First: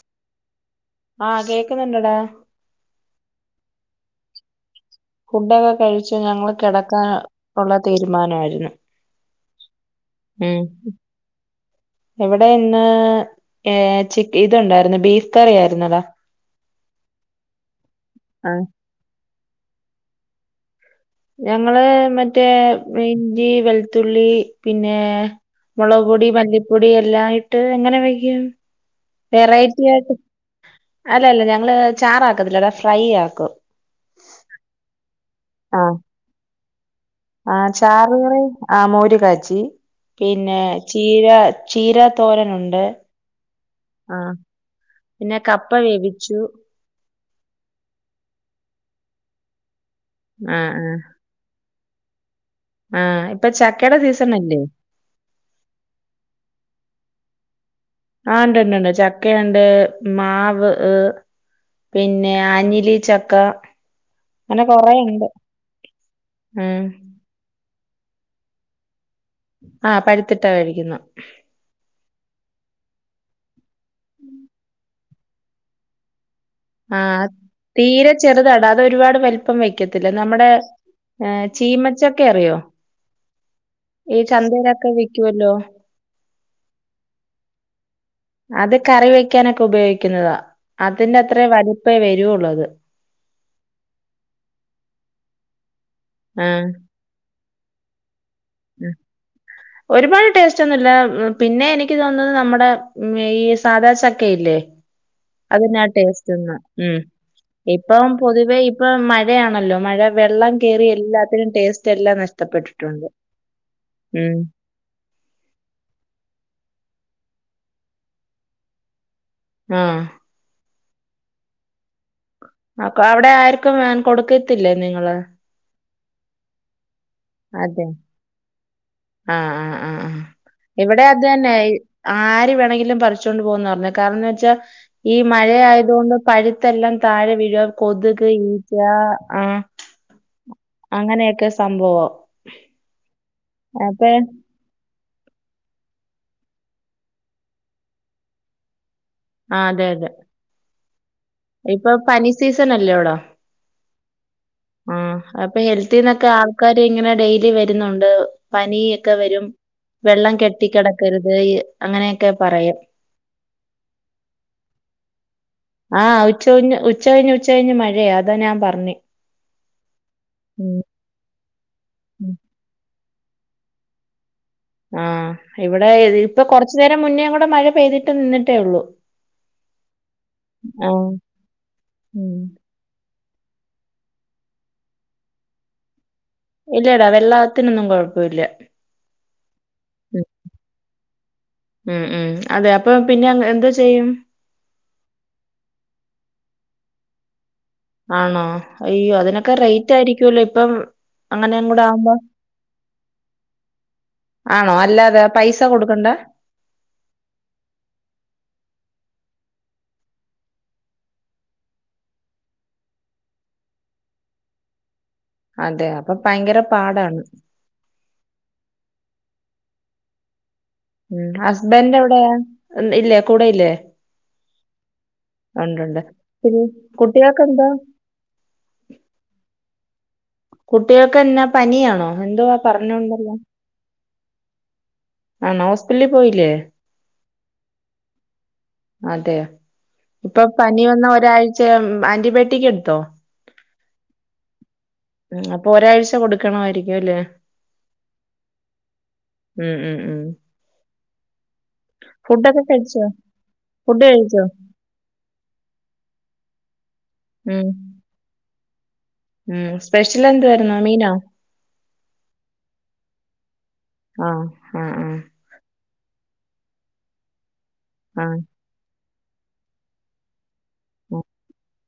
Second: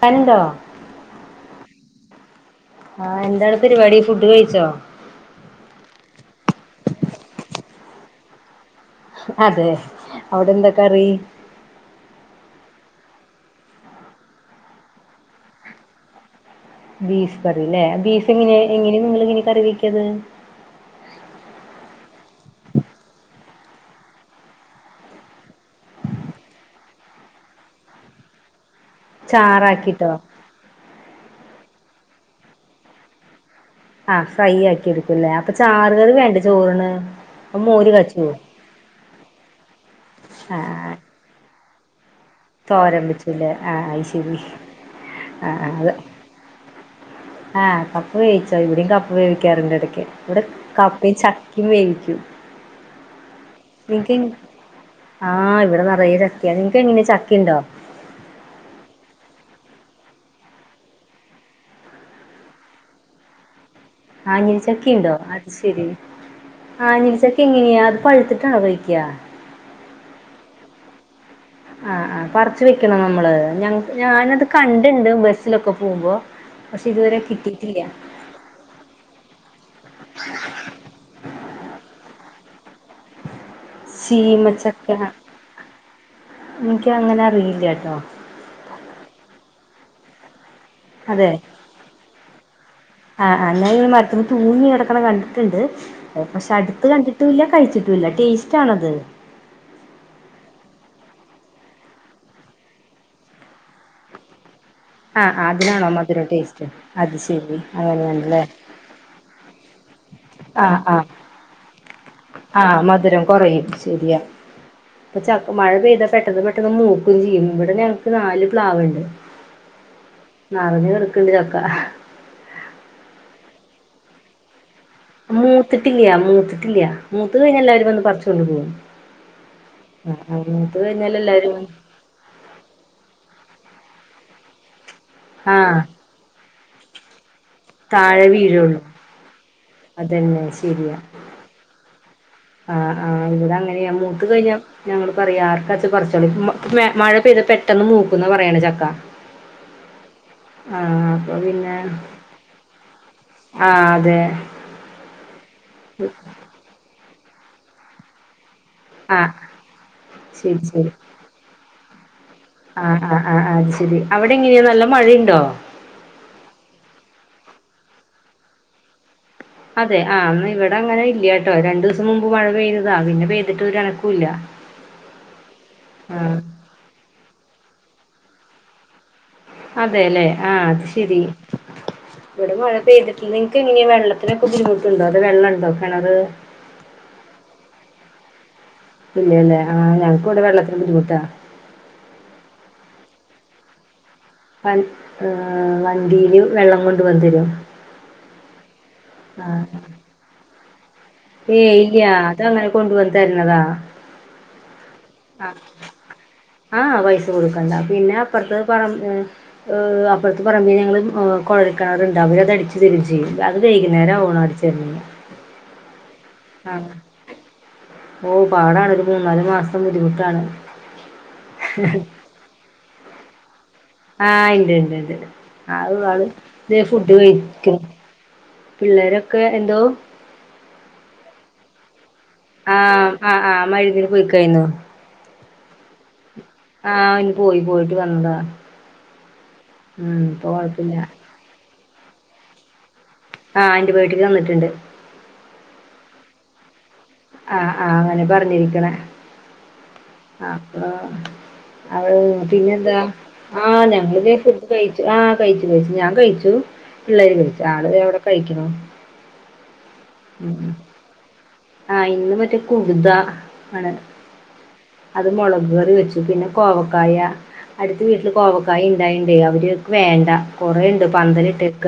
പനിണ്ടോ ആഹ് കേക്കുന്നുണ്ടടാ ആഹ് എന്താണ് പരിപാടി ഫുഡ് കഴിച്ചോ ഫുഡൊക്കെ കഴിച്ചു ഞങ്ങൾ കെടക്കാൻ ഒള്ള തീരുമാനായിരുന്ന് അതെ അവിടെ മ്മ് എന്താ കറി എവിടെ ഇന്ന് ഏ ചിക് ഇത്ണ്ടായിരുന്ന് ബീഫ് കറി ആയിരുന്നെടാ ബീഫ് കറില്ലേ ബീഫ് എങ്ങനെ ആഹ് എങ്ങനേ നിങ്ങള് ഇങ്ങനെ കറി വെക്കുന്നെ ഞങ്ങള് മറ്റേ ഇഞ്ചി വെളുത്തുള്ളി പിന്നേ മൊളക് പൊടി മല്ലിപ്പൊടി എല്ലാം ഇട്ട് അങ്ങനെ വെയ്ക്കും വെറൈറ്റി ചാറാക്കിട്ടോ ആയിട്ട് അല്ലല്ല ഞങ്ങള് ചാറാക്കത്തില്ലെടാ ഫ്രൈ ആക്കും ആഹ് ഫ്രൈ ആക്കി എടുക്കും ല്ലേ അപ്പൊ ആഹ് ചാറുകറി വേണ്ടേ ചോറിന് ആഹ് മോര് കാച്ചുവോ ചാറ്കറി ആ മോര് കാച്ചി പിന്നെ ആഹ് ചീര ചീര തോരനുണ്ട് തോരൻ വെച്ചുല്ലേ അത് ആഹ് ശരി പിന്നെ ആഹ് കപ്പ അത് വേവിച്ചു ആഹ് കപ്പ വേവിച്ചോ ഇവടിം കപ്പ വേവിക്കാറുണ്ടെടക്ക് ഇവടെ ആഹ് ആഹ് കപ്പേം ചക്കേം വേവിക്കും ആഹ് ഇപ്പം ചക്കേടെ നിങ്ങക്ക് സീസണല്ലേ ആഹ് ഇവടെ നറയെ ചക്കെയാ, നിനക്ക് എങ്ങനെ ചക്കിയ്ണ്ടോ ആഹ് ഇണ്ട്ണ്ട്ണ്ട് ചക്കയുണ്ട് മാവ് പിന്നെ ആഞ്ഞിലി ചക്ക ആഞ്ഞിലി അങ്ങനെ ചക്കീണ്ടോ കൊറേയുണ്ട് അത് ശെരി ഉം ആഞ്ഞിൽചക് എങ്ങനെയാ അത് പഴുത്തിട്ട്ണോ കഴിക്യാ ആഹ് പഴുത്തിട്ടാ കഴിക്കുന്നെ ആഹ് ആഹ് പറിച്ച് വെക്കണോ നമ്മള് ഞ ഞാനത് കണ്ടിണ്ട് ബസ്സിലൊക്കെ പോവുമ്പോ പക്ഷെ ഇതുവരെ ആഹ് കിട്ടീട്ടില്ല തീരെ ചെറുതാടാ അത് ഒരുപാട് വലുപ്പം വെക്കത്തില്ല. നമ്മുടെ ചീമച്ചക്കയറിയോ ശീമച്ചക്ക വിക്കുവല്ലോ ഇൻക്കങ്ങനെ അറിയില്ലട്ടോ അത് കറി വെക്കാനൊക്കെ ഉപയോഗിക്കുന്നതാ അതെ അതിന്റെത്രേ വലിപ്പേ വരോള്ളത് ആഹ് ആഹ് ഞാൻ ഇങ്ങനെ മരത്തിന്ന് തൂങ്ങി കെടക്ക്ണ കണ്ടിട്ടുണ്ട് പക്ഷെ ആഹ് അടുത്ത് കണ്ടിട്ട് ട്ടുല്ല കഴിച്ചിട്ടൂല്ല ടേസ്റ്റ് ആണൊത് ഒരുപാട് ടേസ്റ്റൊന്നുല്ല പിന്നെ എനിക്ക് തോന്നുന്നത് നമ്മടെ ഈ സാദാച്ചക്കയില്ലേ ആഹ് ആഹ് അതിനാ അതിനാണോ മധുരം ടേസ്റ്റ്ന്ന് ടേസ്റ്റ് മ്മ് അത് ശരി ഇപ്പം അങ്ങനെയാണല്ലേ പൊതുവെ ഇപ്പ മഴയാണല്ലോ മഴ വെള്ളം ആഹ് കേറി ആഹ് എല്ലാത്തിനും ടേസ്റ്റ് എല്ലാം ആഹ് നഷ്ടപ്പെട്ടിട്ടുണ്ട് മധുരം കുറയും ശരിയാ ഉം ഇപ്പൊ ചക് മഴ പെയ്താ പെട്ടെന്ന് പെട്ടെന്ന് മൂക്കും ചെയ്യും ഇവിടെ ഞങ്ങക്ക് നാല് പ്ലാവ്ണ്ട് ആഹ് നറഞ്ഞ് കട്ക്ക്ണ്ട് ചക്ക അപ്പൊ അവിടെ ആർക്കും വേൺ കൊടുക്കത്തില്ലേ നിങ്ങള് മൂത്ത്ട്ടില്ല്യാ മൂത്ത്ട്ടില്ല്യാ മൂത്ത് കഴിഞ്ഞാ അതെ എല്ലാവരും വന്ന് പറിച്ച് കൊണ്ട് പോകും ആഹ് ആഹ് മൂത്ത് ഇവിടെ അത് തന്നെ കഴിഞ്ഞാലെല്ലാരും ഈ ആര് വേണെങ്കിലും പറിച്ചോണ്ട് പോകുംന്നറഞ്ഞെ കാരണംന്ന് വെച്ചാ ഈ ആഹ് മഴയായത് കൊണ്ട് പഴുത്തെല്ലാം താഴെ വീഴും കൊതുക് ഈച്ച ആ അതെന്നെ ശെരി അങ്ങനെയൊക്കെ സംഭവം ആഹ് ആഹ് ഇവിടങ്ങനെയാ അപ്പെ മൂത്ത് കഴിഞ്ഞ ഞങ്ങള് പറിയാ ആർക്കാച്ച പറിച്ചോളി മേ മഴ പെയ്ത പെട്ടെന്ന് മൂക്കുന്ന പറയ്ണെ ചക്കാ ആഹ് അതെയതെ ആഹ് അപ്പം പിൻ ഇപ്പം പനി സീസണല്ല്യോടാ ആഹ് അതെ ആഹ് അപ്പ ഹെൽത്തിന്നൊക്കെ ആൾക്കാര് ഇങ്ങനെ ഡെയിലി വരുന്നുണ്ട് പനി ഒക്കെ ആഹ് വരും വെള്ളം ശരി ശരി കെട്ടിക്കിടക്കരുത് അങ്ങനെയൊക്കെ പറയും ആഹ് ആഹ് ആഹ് അത് ശരി. അവിടെ എങ്ങനെയാ നല്ല മഴയുണ്ടോ ആഹ് ഉച്ചകഞ്ഞ് ഉച്ചകഴിഞ്ഞു ഉച്ചകഴിഞ്ഞ് മഴയാ അതാ ഞാൻ പറഞ്ഞെ അതെ ആഹ് എന്ന ഇവിടെ അങ്ങനെ ഇല്ല കേട്ടോ, രണ്ടു ദിവസം മുമ്പ് ഉം മഴ പെയ്യ്തതാ പിന്നെ പെയ്തിട്ട് ഒരു അനക്കല്ല ആഹ് ഇവിടെ ഇപ്പൊ കൊറച്ചു നേരം മുന്നേ കൂടെ മഴ പെയ്തിട്ട് നിന്നിട്ടേ ഉള്ളു അതെല്ലേ ആഹ് അത് ശെരി ഉം ഇവിടെ മഴ പെയ്തിട്ട നിങ്ങക്കെങ്ങെനെയാ വെള്ളത്തിന് ബുദ്ധിമുട്ടുണ്ടോ, അതൊ വെള്ള ഉണ്ടോ കിണർ ഇല്ലടാ വെള്ളത്തിനൊന്നും കുഴപ്പല്ല ഇല്ലല്ലേ ആഹ് ഞങ്ങൾക് ഇവിടെ വെള്ളത്തിന് ബുദ്ധിമുട്ടാ ഉം ഉം അതെ അപ്പൊ പിന്നെ എന്തോ ചെയ്യും വ ഏഹ് വണ്ടിയില് വെള്ളം കൊണ്ട് വന്ന് തരും ആണോ അയ്യോ അതിനൊക്കെ ആഹ് റേറ്റ് ആയിരിക്കുമല്ലോ ഇപ്പം അങ്ങനെ ഏയ് കൂടെ ഇല്ല ആവുമ്പോ അത് അങ്ങനെ കൊണ്ട് വന്ന് തരുന്നതാ ആണോ അല്ലാതെ പൈസ കൊടുക്കണ്ടേ ആഹ് പൈസ കൊടുക്കണ്ട. പിന്നെ അപ്പുറത്ത് പറമ്പ ഏഹ് അപ്പുറത്തെ പറമ്പിൽ ഞങ്ങള് കൊഴൽ കിണറുണ്ട് അവര് അത് അടിച്ചു തരും ചെയ്യും അത് വൈകുന്നേരം ആവണം അടിച് [unintelligible] അതെ അപ്പ ഭയങ്കര പാടാണ് ഓ പാടാണ് ഒരു മൂന്നാല് മാസം ബുദ്ധിമുട്ടാണ് ഉം ഹസ്ബൻഡെവിടെയാ ഇല്ലേ കൂടെയില്ലേ ആഹ് ഇണ്ടിണ്ടിണ്ട് ആള് ഉണ്ടുണ്ട്. ആള് പിന്നെ ദേ ഫുഡ് കുട്ടികൾക്കെന്താ? കഴിക്ണ് പിള്ളേരൊക്കെ എന്തോ കുട്ടികൾക്ക് എന്നാ പനിയാണോ എന്തുവാ ആഹ് പറഞ്ഞോണ്ടല്ലോ? ആഹ് ആഹ് മരുന്നിന് പോയിക്കായിന്നു ആണോ ഹോസ്പിറ്റലിൽ പോയില്ലേ ആഹ് ഇന് പോയി പോയിട്ട് വന്നതാ അതെയോ ഉം ഇപ്പൊ പനി കൊഴപ്പില്ല വന്ന ഒരാഴ്ച ആന്റിബയോട്ടിക് എടുത്തോ ആഹ് ആന്റിബയോട്ടിക് തന്നിട്ടുണ്ട് ഉം അപ്പോ ഒരാഴ്ച കൊടു ക്കണമായിരിക്കും അല്ലെ ആഹ് ആഹ് അങ്ങനെ പറഞ്ഞിരിക്കണേ ഉം ഉം ഉം. അപ്പ അവള് ഫുഡൊക്കെ പിന്നെന്താ കഴിച്ചോ? ആഹ് ഫുഡ് ഞങ്ങള് ദേ കഴിച്ചോ? ഫുഡ് കയിച്ചു ആ കയിച്ചു കയിച്ചു ഞാൻ കയിച്ചു പിള്ളേര് കയിച്ചു ഉം. ആള് ദേ അവിടെ കഴിക്കണ് ഉം സ്പെഷ്യൽ എന്തുവാരുന്നു മീനോ ആഹ് ഇന്ന് മറ്റേ കുടുത ആണ് ആ. ആ ആ. അത് മൊളക് കറി വെച്ചു പിന്നെ കോവക്കായ അടുത്ത ആ. വീട്ടിൽ കോവക്കായ ഇണ്ടായോണ്ടേ അവര്ക്ക് വേണ്ട കൊറേണ്ട് ഉം. പന്തലിട്ടേക്ക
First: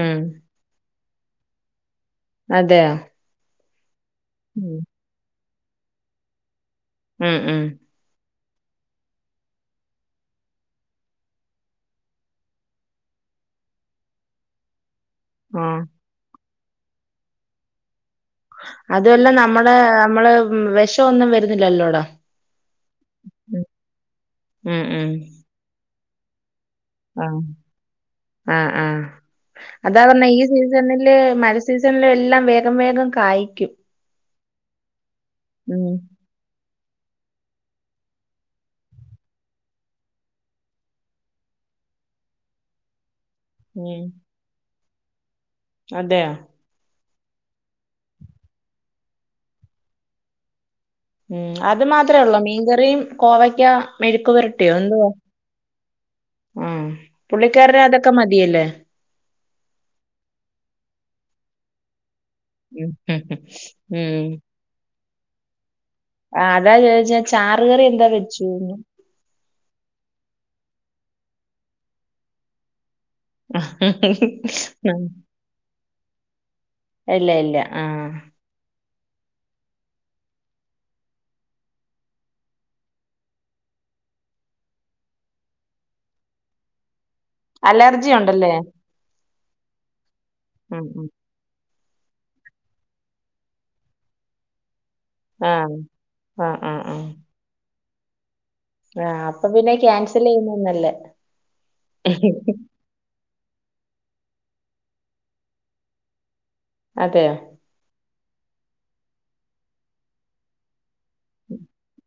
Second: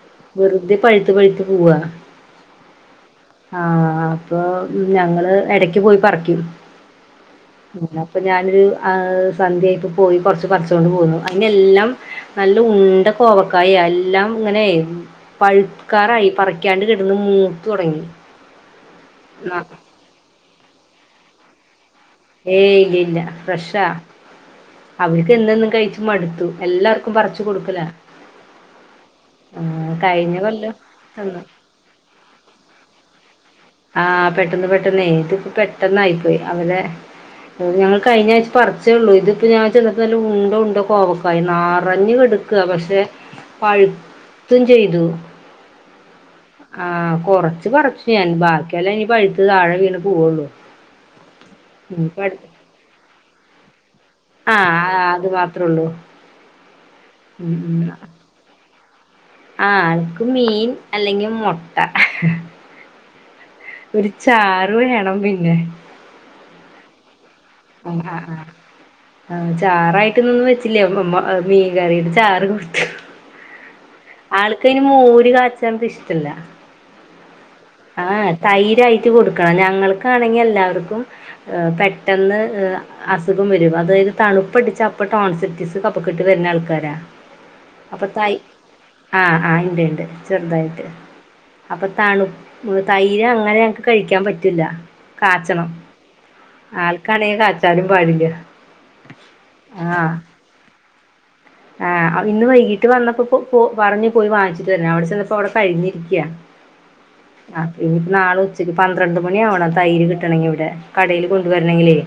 ഉം വെറുതെ പഴുത്ത് പഴുത്ത് പോവ അതെയോ ആഹ് അപ്പൊ ഉം. ഞങ്ങള് ഇടക്ക് പോയി പറിക്കും ഉം ഉം അപ്പ ഞാനൊരു ആഹ് സന്ധ്യയായിപ്പ പോയി കുറച്ച് പറിച്ചോണ്ട് പോന്നു അതിനെല്ലാം നല്ല ഉണ്ട കോവക്കായ എല്ലാം ഇങ്ങനെ ആ. പഴ്ക്കാറായി പറിക്കാണ്ട് കിടന്ന് മൂത്ത് തുടങ്ങി അതുവല്ല നമ്മുടെ നമ്മള് വെഷവൊന്നും വരുന്നില്ലല്ലോട ഏയ് ഇല്ലില്ല ഫ്രഷാ ഉം ഉം അവര്ക്ക് എന്നുന്നും കഴിച്ച് മടുത്തു എല്ലാർക് ആഹ് ആഹ് ആഹ് ആ, അതാ പറഞ്ഞേ കഴിഞ്ഞ ഈ കൊല്ലം സീസണില് തന്നു. മ സീസണിലും എല്ലാം വേഗം വേഗം കായ്ക്കും ആഹ് പെട്ടന്ന് പെട്ടെന്നേ ഇതിപ്പ ഉം പെട്ടെന്നായിപ്പോയി അവര് ഞങ്ങൾ കഴിഞാഴ്ച പറിച്ചേ ഉള്ളൂ ഇതിപ്പോ ഞാൻ ചെന്നപ്പോ നല്ല ഉണ്ട ഉണ്ട കോവക്കായി നറഞ്ഞ് കെടക്ക് ക്ക്വ പക്ഷെ ഉം പഴുത്തും ചെയ്തു അതെയോ ആഹ് കൊറച്ച് പറിച്ചു ഞാൻ ബാക്കിയെല്ലാം ഇനി പഴുത്ത് താഴെ വീണ് പോവുള്ളു ഉം അത് മാത്രേ ഉള്ളോ മീൻകറിയും കോവയ്ക്ക മെഴുക്ക് ആ പൊരട്ടിയോ എന്തുവാ അത് മാത്രേ ഉള്ളൂ ആഹ് ഉം പുള്ളിക്കാരന് അതൊക്കെ മതിയല്ലേ ആഹ് ആൾക്ക് മീൻ അല്ലെങ്കിൽ മുട്ട ഉം ഒരു ഉം ചാറ് വേണം പിന്നെ ആഹ് അതാ ചോയ്ച്ചെ ഉം ആഹ് ആഹ് ആഹ് ചാറായിട്ട്ന്നൊന്നും വെച്ചില്യ മീൻ കറീടെ ചാറ് കൊടുത്തു ആൾക്കയ്ന് മോര് കാച്ചണത് ഇഷ്ടല്ല ഇല്ല ഇല്ല ആഹ് ആഹ് തൈരായിട്ട് കൊടുക്കണം ഞങ്ങൾക്കാണെങ്കി എല്ലാവർക്കും ഏഹ് പെട്ടെന്ന് അസുഖം വരും അതായത് തണുപ്പടിച്ച അപ്പ ടോൺ സെറ്റീസ് കഫക്കെട്ട് വരുന്ന ആൾക്കാരാ അപ്പൊ അലർജി തായ് ഉണ്ടല്ലേ ആഹ് ആഹ് ഇണ്ട് ഇണ്ട് ഉം ചെർതായിട്ട് ഉം അപ്പൊ തണു തൈര് അങ്ങനെ ങ്ങക്ക് കഴിക്കാൻ പറ്റൂല കാച്ചണം ആഹ് ആഹ് ആഹ് ആൾക്കാണെങ്കി കാച്ചാനും പാടില്ല ആഹ അപ്പൊ പിന്നെ ആഹ് ക്യാൻസൽ ചെയ്യുന്നെന്നല്ലേ ആഹ് ഇന്ന് വൈകീട്ട് വന്നപ്പോ പോ പറഞ് പോയി വാങ്ങിച്ചിട്ട് വർണ് അവിടെ ചെന്നപ്പോ അവിടെ കഴിഞ്ഞിരിക്കയാ അതെയോ അ ഇനി നാളെ ഉച്ചയ്ക്ക് പന്ത്രണ്ട് മണി ആവണം തൈര് കിട്ടണങ്കി ഇവിടെ കടയിൽ കൊണ്ടുവരണങ്കിലേ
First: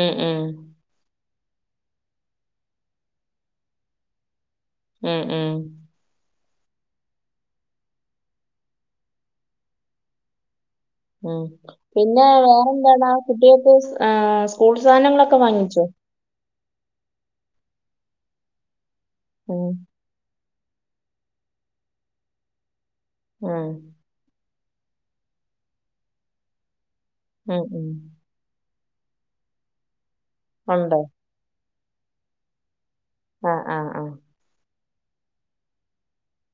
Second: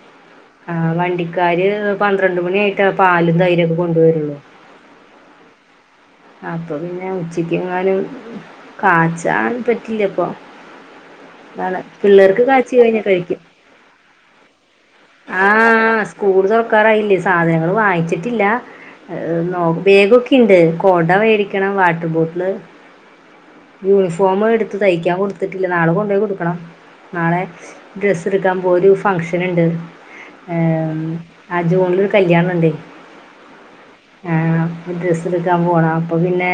ഉം ഉം ആഹ് വണ്ടിക്കാര് പന്ത്രണ്ട് മണിയായിട്ട പാലും തൈരൊക്കെ കൊണ്ടുവരുള്ളൂ ഉം ഉം അപ്പൊ പിന്നെ ഉച്ചക്കെങ്ങാനും കാചാൻ പറ്റില്ലപ്പൊ ഉം അതാണ് പിന്നെ പിള്ളേർക്ക് കാച്ചി കഴിഞ്ഞാ വേറെന്താണ് കഴിക്കും കുട്ടികൾക്ക് ആഹ് സ്കൂൾ സാധനങ്ങളൊക്കെ വാങ്ങിച്ചോ സ്‌കൂൾ തൊർക്കാറായില്ലേ സാധനങ്ങൾ വാങ്ങിച്ചിട്ടില്ല നോ ഉം ബേഗൊക്കെ ണ്ട് കൊട വേടിക്കണം വാട്ടർ ബോട്ടില് ഓഹ് യൂണിഫോം എടുത്ത് തയ്ക്കാൻ കൊടുത്തിട്ടില്ല നാളെ കൊണ്ടോയി കൊടുക്കണം നാളെ ഉം ഉം. ഡ്രസ് എടുക്കാൻ പോരു ഫംഗഷന്ണ്ട് ഉണ്ടോ ആ ജൂണിലൊരു കല്ല്യാണണ്ടേ ആഹ് ആഹ് ആഹ് ആഹ് ഡ്രസ്സെടുക്കാൻ പോണം അപ്പോ പിന്നെ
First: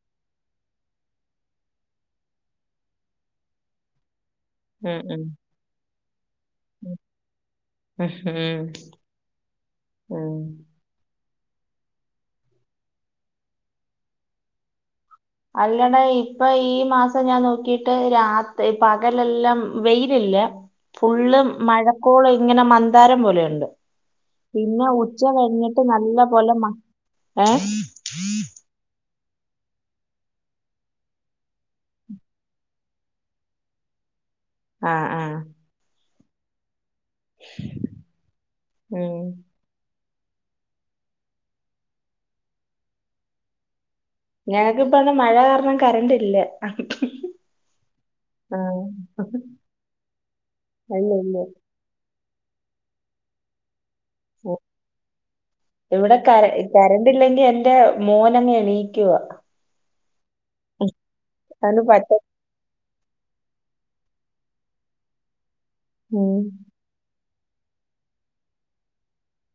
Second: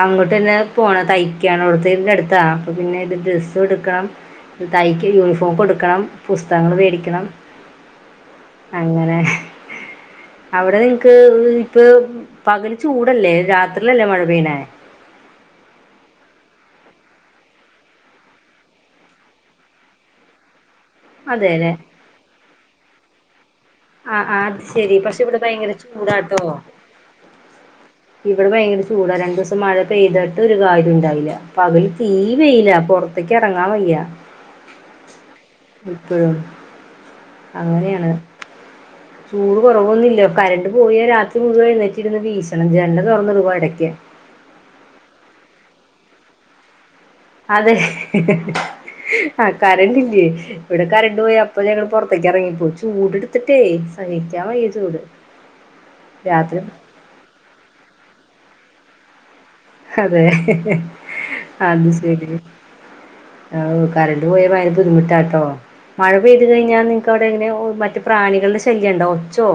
ആങ് ട്ടെന്നെ പോണം തയ്ക്കാന്നുള്ളടുത്ത ഇതിന്റെടുത്താ അപ്പ പിന്നെ ഇ ഡ്രസ്സ് എടുക്കണം ഉം തയ്ക്ക് ഉം യൂണിഫോം കൊടുക്കണം പുസ്തകങ്ങൾ ഉം വേടിക്കണം ഉം അങ്ങനെ ഉം. അവിടെ പകൽ ചൂടല്ലേ രാത്രിലല്ലേ മഴ പെയ്യ്ണെ അല്ലടാ ഇപ്പൊ ഈ മാസം ഞാൻ നോക്കിട്ട് രാത്രി പകലെല്ലാം വെയിലല്ലേ ഫുള്ള് അതെ അല്ലേ മഴക്കോള് ഇങ്ങനെ മന്താരം പോലെയുണ്ട് ആഹ് ആഹ് അത് പിന്നെ ശെരി പക്ഷെ ഉച്ച ഇവിടെ ഭയങ്കര കഴിഞ്ഞിട്ട് നല്ല ചൂടാട്ടോ പോലെ മ- ഏ ഇവിടെ ഭയങ്കര ചൂടാ രണ്ടു ദിവസം മഴ പെയ്തിട്ട് ഒരു കാര്യണ്ടാവില്ല പകല് തീ വെയില പുറത്തേക്ക് ഇറങ്ങാൻ വയ്യാ ആഹ് ആഹ് ഇപ്പോഴും അങ്ങനെയാണ് ഉം ചൂട് കുറവൊന്നുല്ല കറണ്ട് പോയി രാത്രി മുഴുവൻ എഴുന്നെട്ടിരുന്ന് വീഷണം ജനല് തൊർന്നിടും അടയ്ക്ക് ഞങ്ങക്കിപ്പന്ന് മഴ കാരണം കറന്റില്ല അതെ ആ കരണ്ടില്ലേ ഇവിടെ ഇല്ല കരണ്ട് പോയി ഇല്ല അപ്പൊ ഞങ്ങ പൊറത്തേക്ക് ഇറങ്ങിപ്പോ ചൂടെടുത്തിട്ടേ സഹിക്കാൻ ഉം. വയ്യ ചൂട് രാത്രി വണ്ടില്ലെങ്കി എൻ്റെ മോനങ്ങെണീക്കുവാ അതെ അവന് അത് പറ്റ ശരി കറണ്ട് പോയ ഭയങ്കര ബുദ്ധിമുട്ടാട്ടോ മഴ ഉം പെയ്ത് കഴിഞ്ഞാ അവിടെ ഇങ്ങനെ മറ്റ് പ്രാണികളുടെ ശല്യം ഉണ്ടാവും ഒച്ചോ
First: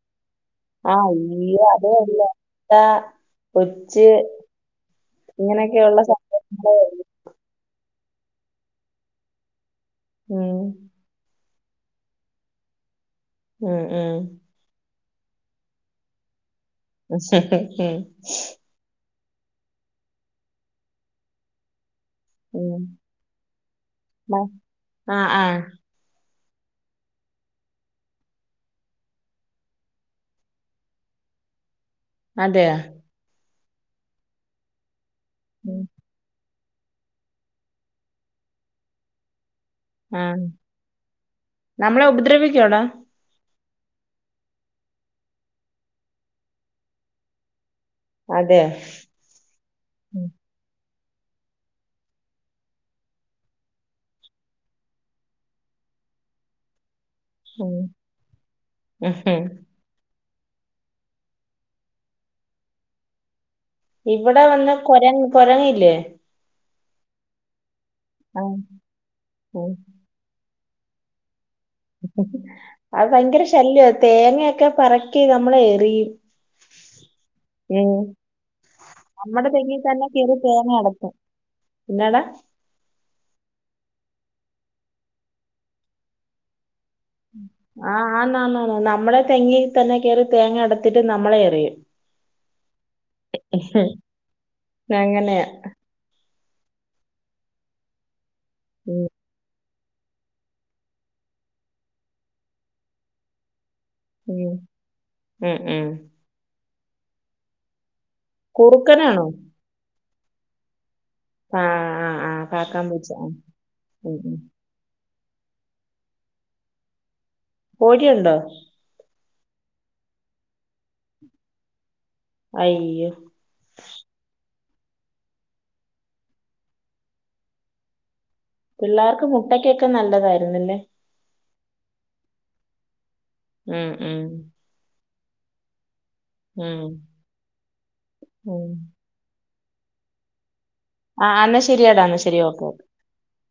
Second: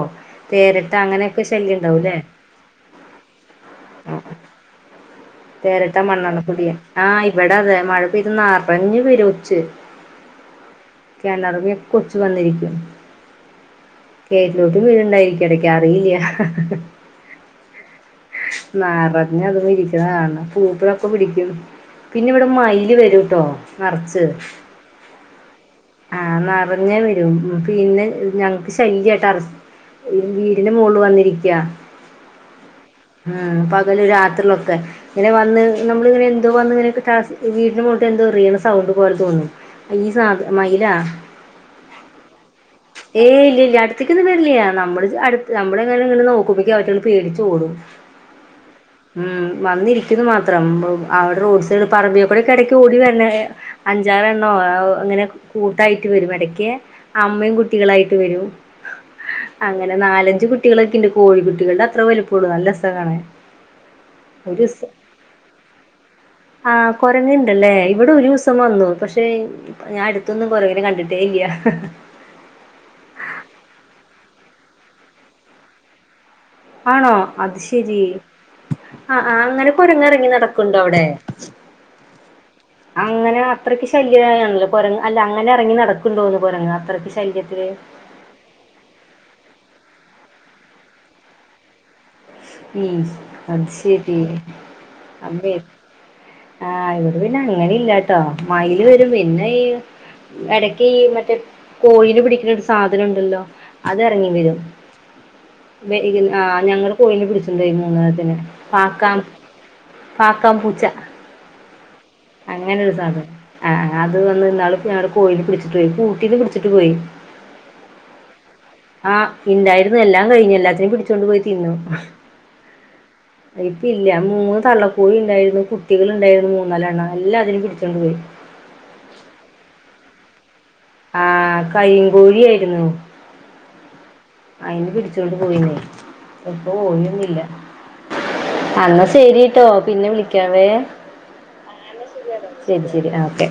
തേരട്ട അങ്ങനെയൊക്കെ ശല്യംണ്ടാവും അല്ലേ ട്ട ഒച്ച് തേരട്ടാ മണ്ണെണക്കുടിയെ സംഭവങ്ങളേ ഉള്ളൂ ആഹ് ഇവിടെ അതെ മഴ പെയ്ത് നറഞ്ഞ് വരും ഒച്ച് ഉം ഇറമിയൊക്കെ കൊച്ചു വന്നിരിക്കും ഉം ഉം കേറ്റിലോട്ടും വീടുണ്ടായിരിക്കും ഇടക്ക അറിയില്ല [unintelligible] ഉം നറഞ്ഞ അത ഇരിക്കുന്ന കാണണ പൂപ്പലൊക്കെ പിടിക്കും പിന്നെ ഇവിടെ ഉം മയില് ഉം വരൂട്ടോ നറച്ച് ആഹ് ആഹ് ആഹ നിറഞ്ഞേ വരും പിന്നെ ഞങ്ങക്ക് ശല്യമായിട്ട് അറ [unintelligible] വീടിന്റെ മൊളില് വന്നിരിക്ക. അതെയ ഉം പകല് രാത്രിയൊക്കെ ഇങ്ങനെ വന്ന് ഉം നമ്മളിങ്ങനെ ഇത് വന്ന് കഴിഞ്ഞിട്ട് ടാസ് വീടിന് മുകൾക്ക് എന്തോറീണ സൗണ്ട് പോലെ തോന്നും ഈ സാധ ആഹ് മയിലാ. നമ്മളെ ഉപദ്രവിക്കോടാ ഏഹ് ഇല്ല്യ ല്ല്യ അട്ത്ത്ക്കൊന്നും വെരില്ല്യ നമ്മള് അട്ത്ത് നമ്മള് ങ്ങനെ നിന്ന് നോക്കുമ്പോത്തി അവറ്റങ്ങൾ പേടിച്ചോടും. ഉ അതെ ഉം വന്നിരിക്കുന്നു മാത്രം അവടെ റോഡ് സൈഡ് പറമ്പികൂടെക്കെടക്ക് ഓടി വെര്ണേ അഞ്ചാറെണ്ണോ ഓ ഇങ്ങനെ കൂട്ടായിട്ട് വെരും എടക്ക്. അമ്മയും ഉം കുട്ടികളായിട്ട് വെരും ഉം. അ അങ്ങനെ നാലഞ്ച് കുട്ടികളൊക്കെണ്ട് കോഴിക്കുട്ടികൾടെ അത്ര വലിപ്പൊള്ളൂ നല്ല രസ കാണാൻ ഇവടെ നല്ല കൊര കൊരങ്ങില്ലേ ആഹ് കൊരങ്ങണ്ട്ല്ലേ ഇവിടെ ഒരുസം ആഹ് വന്നു പക്ഷെ ഉം ഞാൻ ട് ത്തൊന്നും കൊരങ്ങനെ കണ്ടിട്ടേ ഇല്ല്യ അത് ഭയങ്കര ശല്യ തേങ്ങ്യക്കെ പറക്കി നമ്മളെ എറിയും. ആണോ അത് ഉം ശെരി ആഹ് ആഹ് നമ്മടെ അങ്ങനെ തെങ്ങി തന്നെ കൊരങ്ങൻ എറങ്ങി കേറി തേങ്ങ നടക്കുണ്ടോ അവടെ അടത്തും എന്നാടാ അങ്ങനെ അത്രക്ക് ശല്യാ അങ്ങനെ കൊരങ്ങ് അല്ല അങ്ങനെ എറങ്ങി നടക്കുന്നുന്ന് കുരങ്ങ് അത്രക്ക് ശ ആഹ് ആന്നന്നൂ നമ്മളെ തെങ്ങി തന്നെ കേറി തേങ്ങ എട്ത്ത്ട്ട് നമ്മളെ എറിയും. ഉം അത് ശെരി അങ്ങനെയാ അമ്മെ ആഹ് ഇവടെ പിന്നെ അങ്ങനെ ല്ലട്ടോ മയില് ഉം ചെരും പിന്നെ ഈ എടക്കീ മറ്റേ കോഴി നെ പിടിക്ക്ണൊരു സാധനണ്ടല്ലോ അത് എറങ്ങി ഉം വെരും ഉം ഉം വെ [unintelligible] ആ ഞങ്ങളെ കോഴിനെ പിടിച്ചൊണ്ടേയിനു [unintelligible] പാക്കാം കുറുക്കനാണോ പാക്കാം പൂച്ച. ആഹ് ആഹ് ആഹ് കാക്കാൻ അങ്ങനൊരു പൂച്ച സാധനം ആഹ് ആഹ് അത് ഉം ഉം വന്ന് ഇന്നാള് പൊ ഞങ്ങടെ കോയിനെ പിടിച്ചിട്ട് പോയി കൂട്ടീന് പിടിച്ചിട്ട് പോയി. കോഴിയുണ്ടോ? ആഹ് ഇണ്ടായിര്ന്നു എല്ലാം കഴിഞ്ഞു എല്ലാത്തിനും പിടിച്ചൊണ്ട്പോയി തിന്നു. അയ്യോ ഇപ്പില്ല്യ മൂന്ന് തള്ള കോഴി ണ്ടായിര്ന്നു കുട്ടികള്ണ്ടായിര്ന്നു മൂന്നാലെണ്ണം എല്ലാതിനിം പിടിച്ചൊണ്ട് പോയി. പിള്ളാർക്ക് മുട്ടക്ക്യൊക്കെ നല്ലതായിരുന്നുല്ലേ. ആഹ് കരിങ്കോഴിയായ്ര്ന്നു ഉം ഉം അയിനെ പിടിചോണ്ട് പോയിന്നെ ഇപ്പൊ ഉം കൊയ്യൊന്നുല്ല ഉം അന്ന ശെരിട്ടോ പിന്നെ വിളിക്കാവേ. ആഹ് ആഹ് അന്നാ ശെരിയടാ അന്നാ ശെരി ഓക്കെ ഓക്കെ ശെരി ആഹ് ഓക്കെ